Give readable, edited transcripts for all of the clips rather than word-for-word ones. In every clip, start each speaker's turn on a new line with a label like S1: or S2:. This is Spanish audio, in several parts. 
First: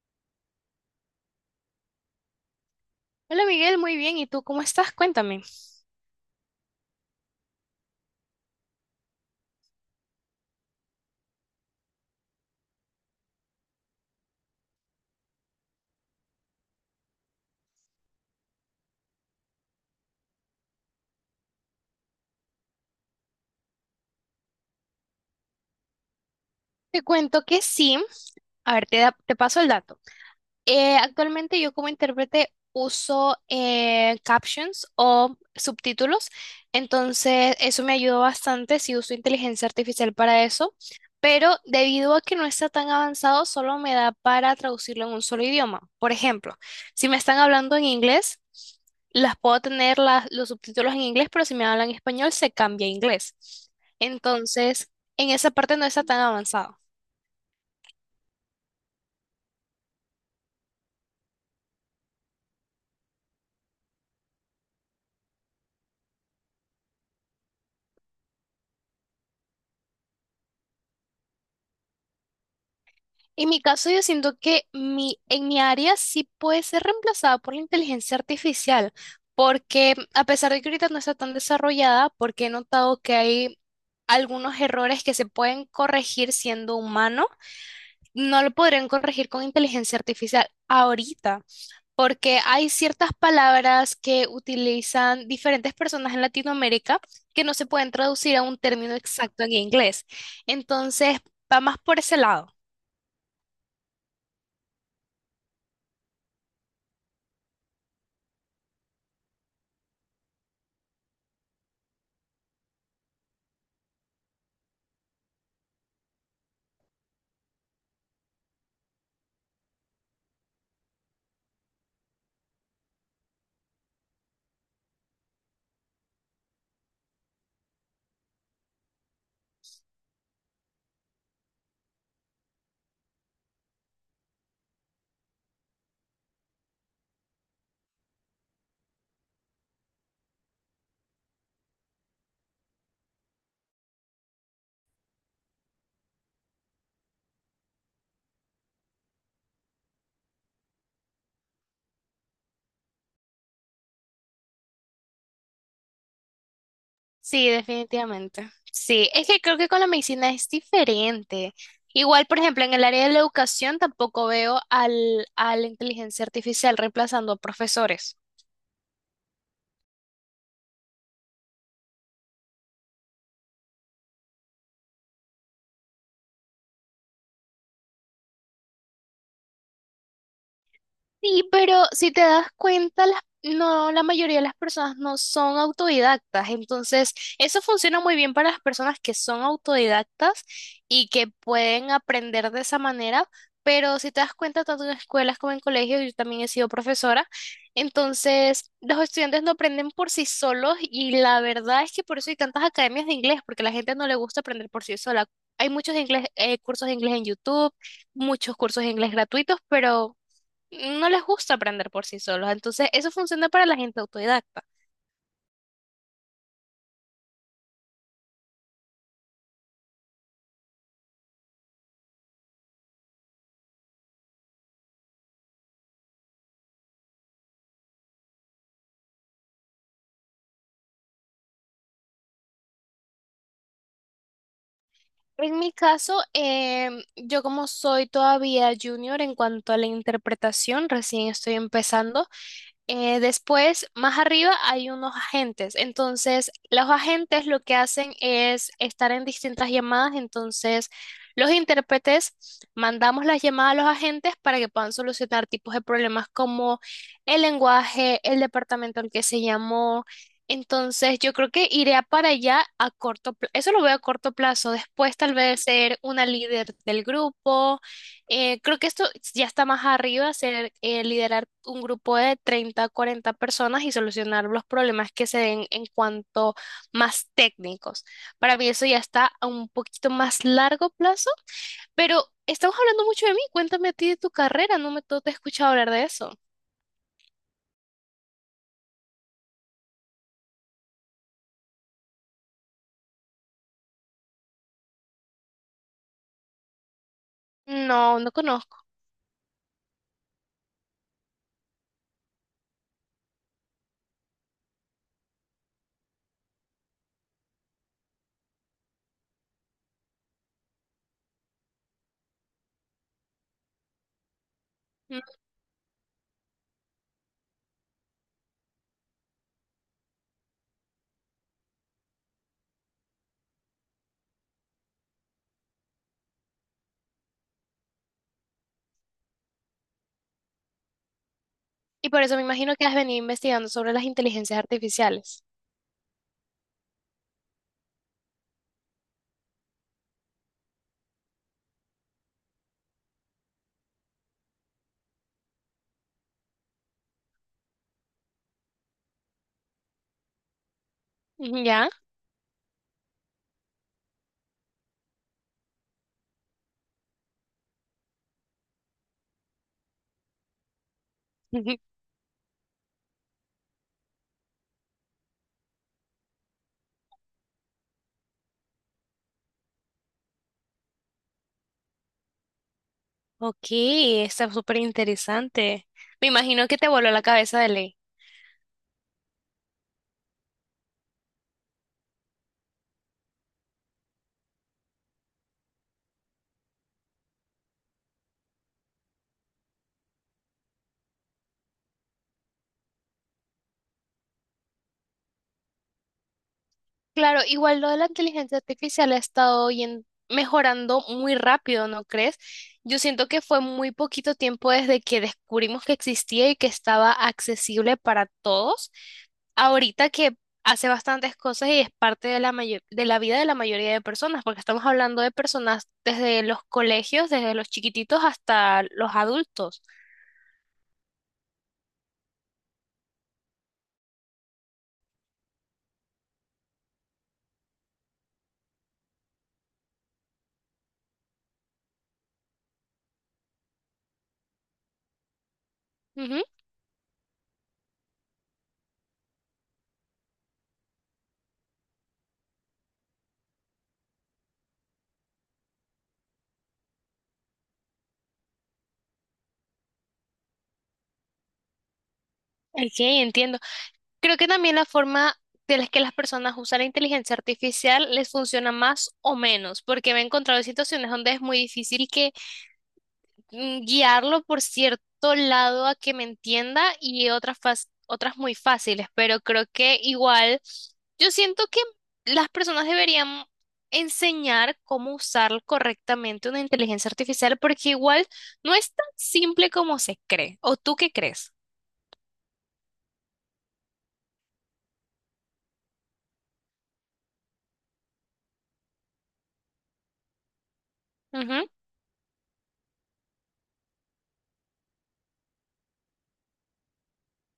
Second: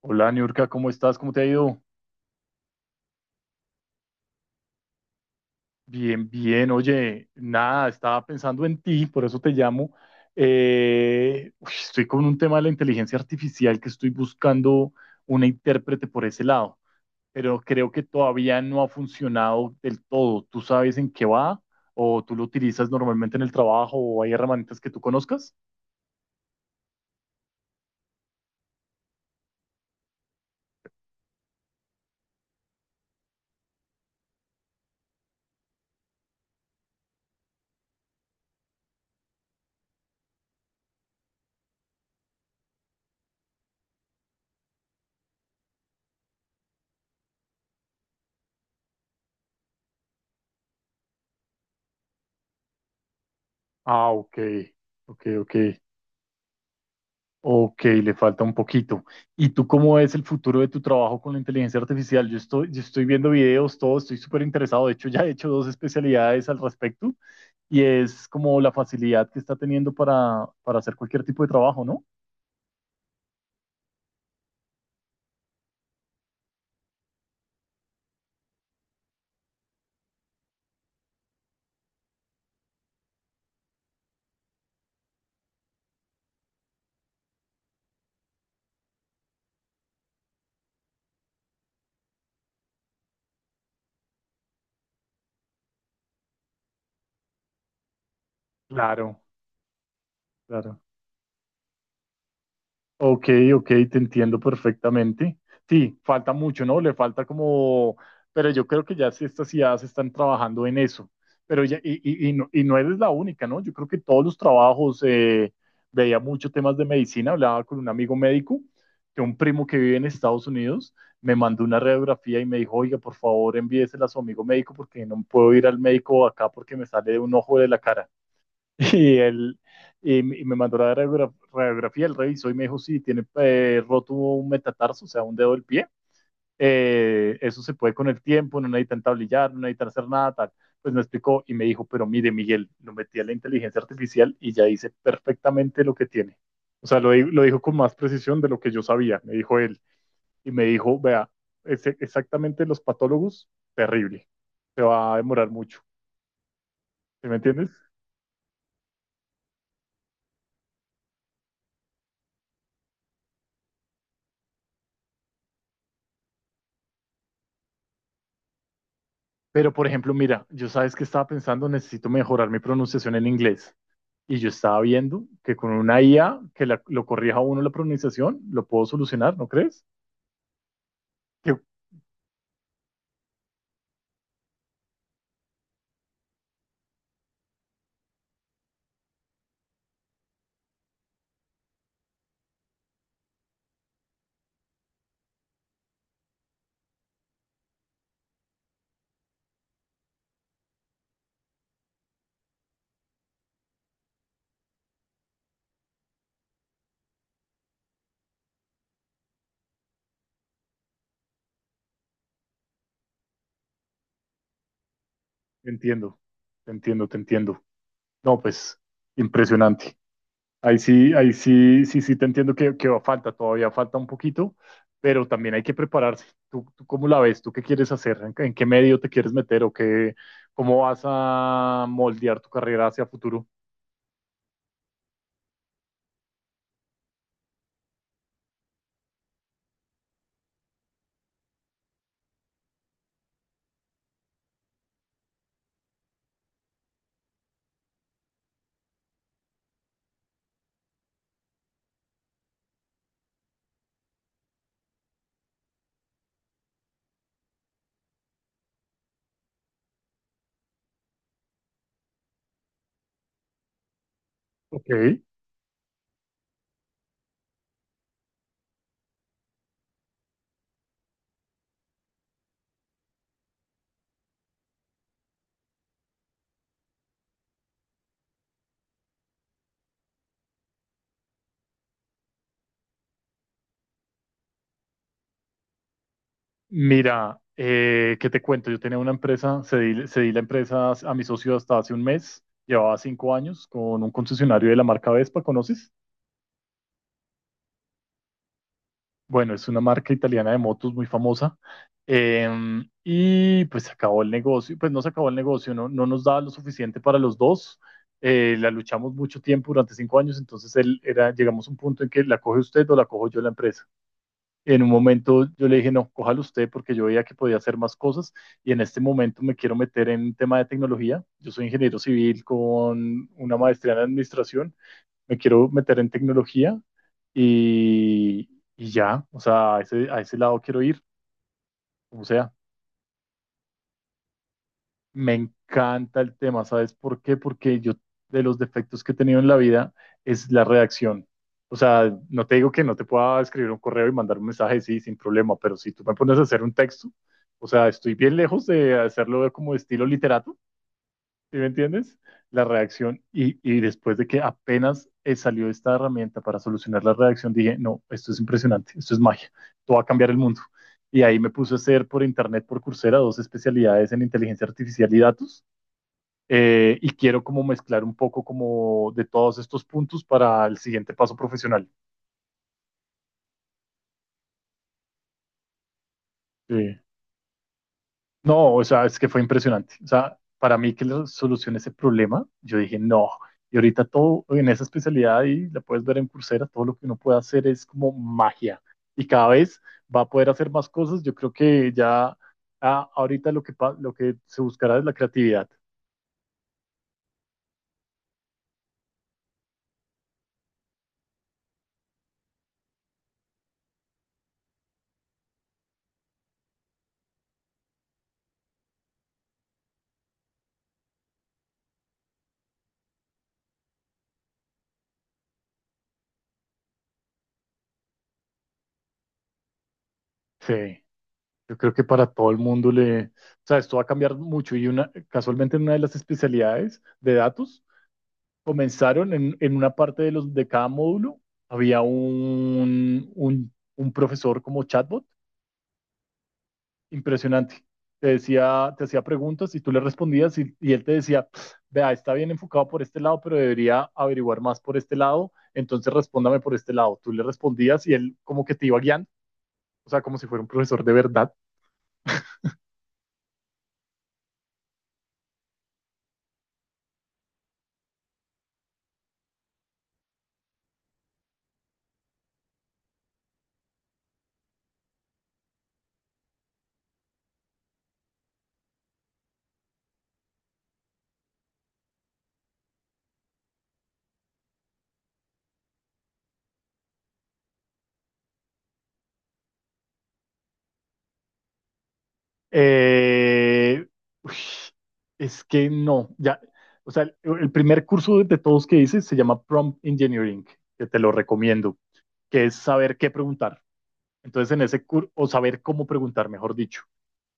S1: Hola, Niurka, ¿cómo estás? ¿Cómo te ha ido?
S2: Hola Miguel, muy bien. ¿Y tú cómo estás? Cuéntame.
S1: Bien, bien. Oye, nada, estaba pensando en ti, por eso te llamo. Estoy con un tema de la inteligencia artificial que estoy buscando una intérprete por ese lado, pero creo que todavía no ha funcionado del todo. ¿Tú sabes en qué va? ¿O tú lo utilizas normalmente en el trabajo? ¿O hay herramientas que tú conozcas?
S2: Te cuento que sí. A ver, te paso el dato. Actualmente yo como intérprete uso captions o subtítulos, entonces eso me ayudó bastante si uso inteligencia artificial para eso, pero debido a que no está tan avanzado, solo me da para traducirlo en un solo idioma. Por ejemplo, si me están hablando en inglés, las puedo tener los subtítulos en inglés, pero si me hablan en español, se cambia a inglés.
S1: Ah, ok,
S2: Entonces,
S1: ok,
S2: en esa
S1: ok.
S2: parte no está tan avanzado.
S1: Ok, le falta un poquito. ¿Y tú cómo ves el futuro de tu trabajo con la inteligencia artificial? Yo estoy viendo videos, todo, estoy súper interesado. De hecho, ya he hecho dos especialidades al respecto y es como la facilidad que está teniendo para hacer cualquier tipo de trabajo, ¿no?
S2: En mi caso, yo siento que en mi área sí puede ser reemplazada por la inteligencia artificial, porque a pesar de que ahorita no está tan desarrollada, porque he notado que hay algunos errores que se pueden corregir siendo humano, no lo podrían corregir con inteligencia artificial ahorita, porque hay ciertas palabras que utilizan diferentes personas en Latinoamérica que no se pueden traducir a un término
S1: Claro,
S2: exacto en inglés.
S1: claro.
S2: Entonces, va más por ese lado.
S1: Ok, ok, te entiendo perfectamente. Sí, falta mucho, ¿no? Le falta como, pero yo creo que ya sí estas ideas están trabajando en eso. Pero ya, y no eres la única, ¿no? Yo creo que todos los trabajos, veía muchos temas de medicina, hablaba con un amigo médico, que un primo que vive en Estados Unidos me mandó una radiografía y me dijo, oiga, por favor, envíesela a su amigo médico porque no puedo ir al médico acá porque me sale de un ojo de la cara. Y él y me mandó la radiografía, él revisó y me dijo, sí, tiene roto un metatarso, o sea, un dedo del pie. Eso se puede con el tiempo, no necesitan tablillar, no necesitan hacer nada, tal. Pues me explicó y me dijo, pero mire, Miguel, lo metí a la inteligencia artificial y ya dice perfectamente lo que tiene. O sea, lo dijo con más precisión de lo que yo sabía, me dijo él. Y me dijo, vea, exactamente los patólogos, terrible. Se va a demorar mucho. ¿Sí me
S2: Sí,
S1: entiendes?
S2: definitivamente. Sí, es que creo que con la medicina es diferente. Igual, por ejemplo, en el área de la educación tampoco veo a la inteligencia artificial reemplazando a profesores.
S1: Pero, por ejemplo, mira, yo sabes que estaba pensando, necesito mejorar mi pronunciación en inglés. Y yo estaba viendo que con una IA que lo corrija a uno la pronunciación, lo puedo solucionar, ¿no crees?
S2: Sí,
S1: Que-
S2: pero si te das cuenta, no, la mayoría de las personas no son autodidactas. Entonces, eso funciona muy bien para las personas que son autodidactas y que pueden aprender de esa manera. Pero si te das cuenta, tanto en escuelas como en colegios, yo también he sido profesora. Entonces, los estudiantes no aprenden por sí solos y la verdad es que por eso hay tantas academias de inglés, porque a la gente no le gusta aprender por sí sola. Hay muchos cursos de inglés en YouTube, muchos cursos de inglés gratuitos, pero no les gusta aprender por sí solos. Entonces, eso funciona para la gente autodidacta.
S1: Te entiendo, te entiendo, te entiendo. No, pues, impresionante. Ahí sí, sí, sí, te entiendo que falta, todavía falta un poquito, pero también hay que prepararse. ¿Tú cómo la ves? ¿Tú qué quieres hacer? ¿En qué medio te quieres meter? ¿O qué, cómo vas a moldear tu carrera hacia futuro?
S2: En mi caso, yo como soy todavía junior en cuanto a la interpretación, recién estoy empezando. Después, más arriba, hay unos agentes. Entonces, los agentes lo que hacen es estar en distintas llamadas. Entonces, los intérpretes mandamos las llamadas a los agentes para que puedan solucionar tipos de problemas como el lenguaje, el departamento al que se llamó. Entonces, yo creo que iré a para allá a corto plazo. Eso lo veo a corto plazo. Después,
S1: Ok.
S2: tal vez ser una líder del grupo. Creo que esto ya está más arriba, ser liderar un grupo de treinta a 40 personas y solucionar los problemas que se den en cuanto más técnicos. Para mí eso ya está a un poquito más largo plazo, pero estamos hablando mucho de mí. Cuéntame a ti de tu carrera. No te he escuchado hablar de eso.
S1: Mira, ¿qué te cuento? Yo tenía una empresa, cedí la empresa a mi socio hasta hace un mes, llevaba cinco años con un concesionario de la marca Vespa, ¿conoces?
S2: No, no conozco.
S1: Bueno, es una marca italiana de motos muy famosa. Y pues se acabó el negocio, pues no se acabó el negocio, no, no nos daba lo suficiente para los dos. La luchamos mucho tiempo durante cinco años, entonces él era, llegamos a un punto en que la coge usted o la cojo yo la empresa. En un momento yo le dije, no, cójalo usted porque yo veía que podía hacer más cosas y en este momento me quiero meter en tema de tecnología. Yo soy ingeniero civil con una maestría en administración, me quiero meter en tecnología y, y ya, o sea, a ese lado quiero ir,
S2: Y por
S1: como
S2: eso me
S1: sea.
S2: imagino que has venido investigando sobre las inteligencias
S1: Me
S2: artificiales.
S1: encanta el tema, ¿sabes por qué? Porque yo, de los defectos que he tenido en la vida es la redacción. O sea, no te digo que no te pueda escribir un correo y mandar un mensaje, sí, sin problema, pero si tú me pones a hacer un texto, o sea, estoy bien lejos de hacerlo como estilo literato, ¿sí me
S2: ¿Ya?
S1: entiendes? La redacción y, después de que apenas salió esta herramienta para solucionar la redacción, dije, no, esto es impresionante, esto es magia, esto va a cambiar el mundo. Y ahí me puse a hacer por internet, por Coursera, dos especialidades en inteligencia artificial y datos, y quiero como mezclar un poco como de todos estos puntos para el siguiente paso profesional.
S2: Ok, está súper interesante. Me imagino que te
S1: Sí.
S2: voló la cabeza de ley.
S1: No, o sea, es que fue impresionante. O sea, para mí que le solucione ese problema, yo dije, no. Y ahorita todo en esa especialidad y la puedes ver en Coursera, todo lo que uno puede hacer es como magia. Y cada vez va a poder hacer más cosas. Yo creo que ya, ahorita lo que se buscará es la creatividad.
S2: Claro, igual lo de la inteligencia artificial ha estado mejorando muy rápido, ¿no crees? Yo siento que fue muy poquito tiempo desde que descubrimos que existía y que estaba accesible para todos. Ahorita que hace bastantes cosas y es parte de la vida de la mayoría de personas, porque estamos hablando de personas desde los colegios, desde los chiquititos hasta los adultos.
S1: Sí. Yo creo que para todo el mundo le, o sea, esto va a cambiar mucho y una, casualmente en una de las especialidades de datos comenzaron en una parte de los de cada módulo había un profesor como chatbot
S2: Ujú.
S1: impresionante. Te decía, te hacía preguntas y tú le respondías y él te decía, vea, está bien enfocado por este lado, pero debería averiguar más por este lado, entonces respóndame por este lado. Tú le respondías y él como que te iba guiando, o sea, como si fuera un profesor de verdad.
S2: Ok, entiendo. Creo que también la forma de las que las personas usan la inteligencia artificial les funciona más o menos, porque me he encontrado en situaciones donde es muy difícil que guiarlo por cierto lado a que me entienda y otras, otras muy fáciles, pero creo que igual yo siento que las personas deberían enseñar cómo usar correctamente una inteligencia artificial, porque igual no es tan simple como se cree. ¿O tú qué crees?
S1: Eh, uy, es que no, ya, o sea, el primer curso de todos que hice se llama Prompt Engineering, que te lo recomiendo, que es saber qué preguntar. Entonces, en ese curso, o saber cómo preguntar, mejor dicho.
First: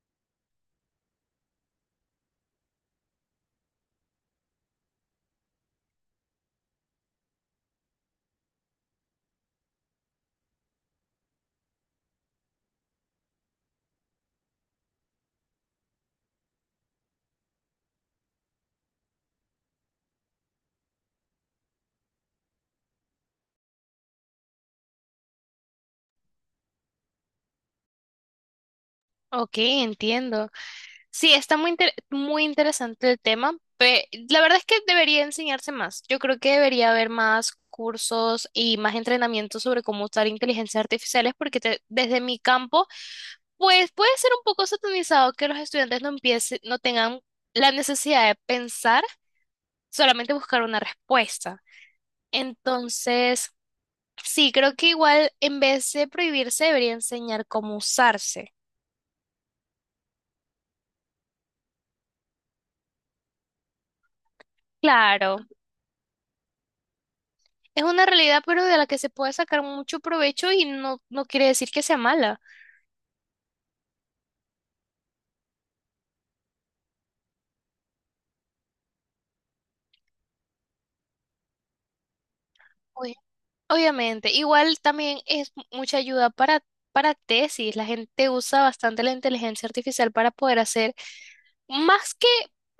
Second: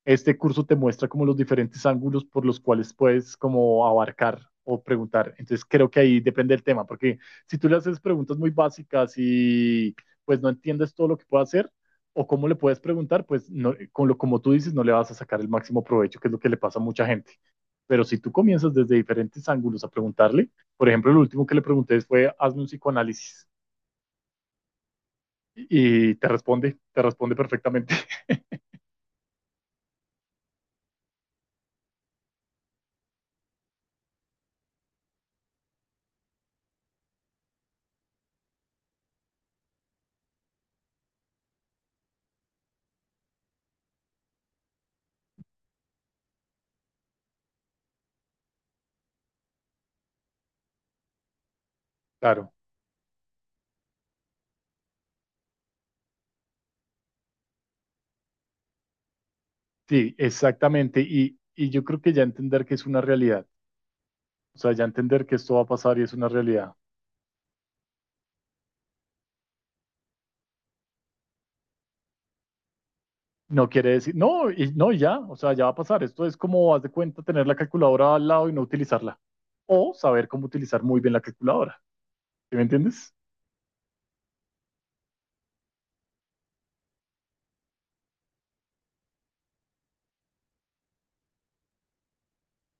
S1: Este curso te muestra como los diferentes ángulos por los cuales puedes como abarcar o preguntar. Entonces creo que ahí depende del tema, porque si tú le haces preguntas muy básicas y pues no entiendes todo lo que puede hacer o cómo le puedes preguntar, pues no, con lo como tú dices no le vas a sacar el máximo provecho, que es lo que le pasa a mucha gente. Pero si tú comienzas desde diferentes ángulos a preguntarle, por ejemplo, lo último que le pregunté fue, hazme un psicoanálisis y te responde perfectamente.
S2: Ok, entiendo. Sí, está muy interesante el tema. La verdad es que debería enseñarse más. Yo creo que debería haber más cursos y más entrenamiento sobre cómo usar inteligencias artificiales porque desde mi campo, pues puede ser un poco satanizado que los estudiantes no empiecen, no tengan la necesidad de pensar, solamente buscar una respuesta.
S1: Claro.
S2: Entonces, sí, creo que igual en vez de prohibirse, debería enseñar cómo usarse.
S1: Sí, exactamente. Y yo creo que ya entender que es una realidad, o sea, ya entender que
S2: Claro.
S1: esto va a pasar y es una realidad,
S2: Es una realidad, pero de la que se puede sacar mucho provecho y no, no quiere decir que sea mala.
S1: no quiere decir, no, y ya, o sea, ya va a pasar. Esto es como, haz de cuenta, tener la calculadora al lado y no utilizarla. O saber cómo utilizar muy bien la calculadora. ¿Sí me entiendes?
S2: Oye, obviamente, igual también es mucha ayuda para tesis. La gente usa bastante la inteligencia artificial para poder hacer, más que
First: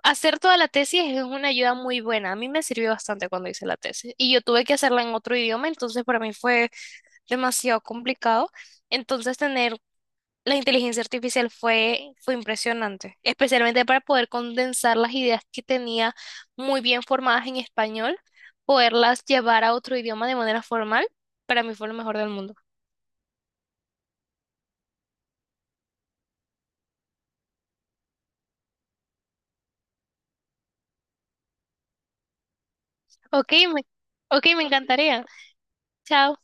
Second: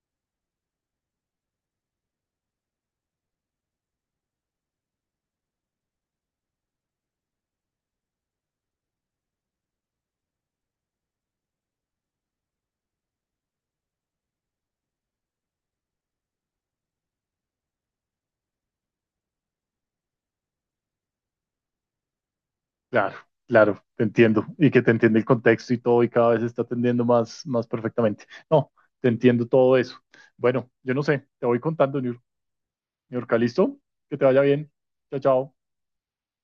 S2: hacer toda la tesis, es una ayuda muy buena. A mí me sirvió bastante cuando hice la tesis y yo tuve que hacerla en otro idioma, entonces para mí fue demasiado complicado. Entonces, tener la inteligencia artificial fue impresionante, especialmente para poder condensar las ideas que tenía muy bien formadas en español, poderlas llevar a otro idioma de manera formal, para mí fue lo mejor del mundo.
S1: Claro, claro, te entiendo. Y que te entiende el contexto y todo y cada vez está atendiendo más, más perfectamente. No, te entiendo todo eso. Bueno, yo no sé, te voy contando, New York,
S2: Ok,
S1: ¿listo?
S2: me,
S1: Que te vaya
S2: ok, me
S1: bien. Chao,
S2: encantaría.
S1: chao.
S2: Chao.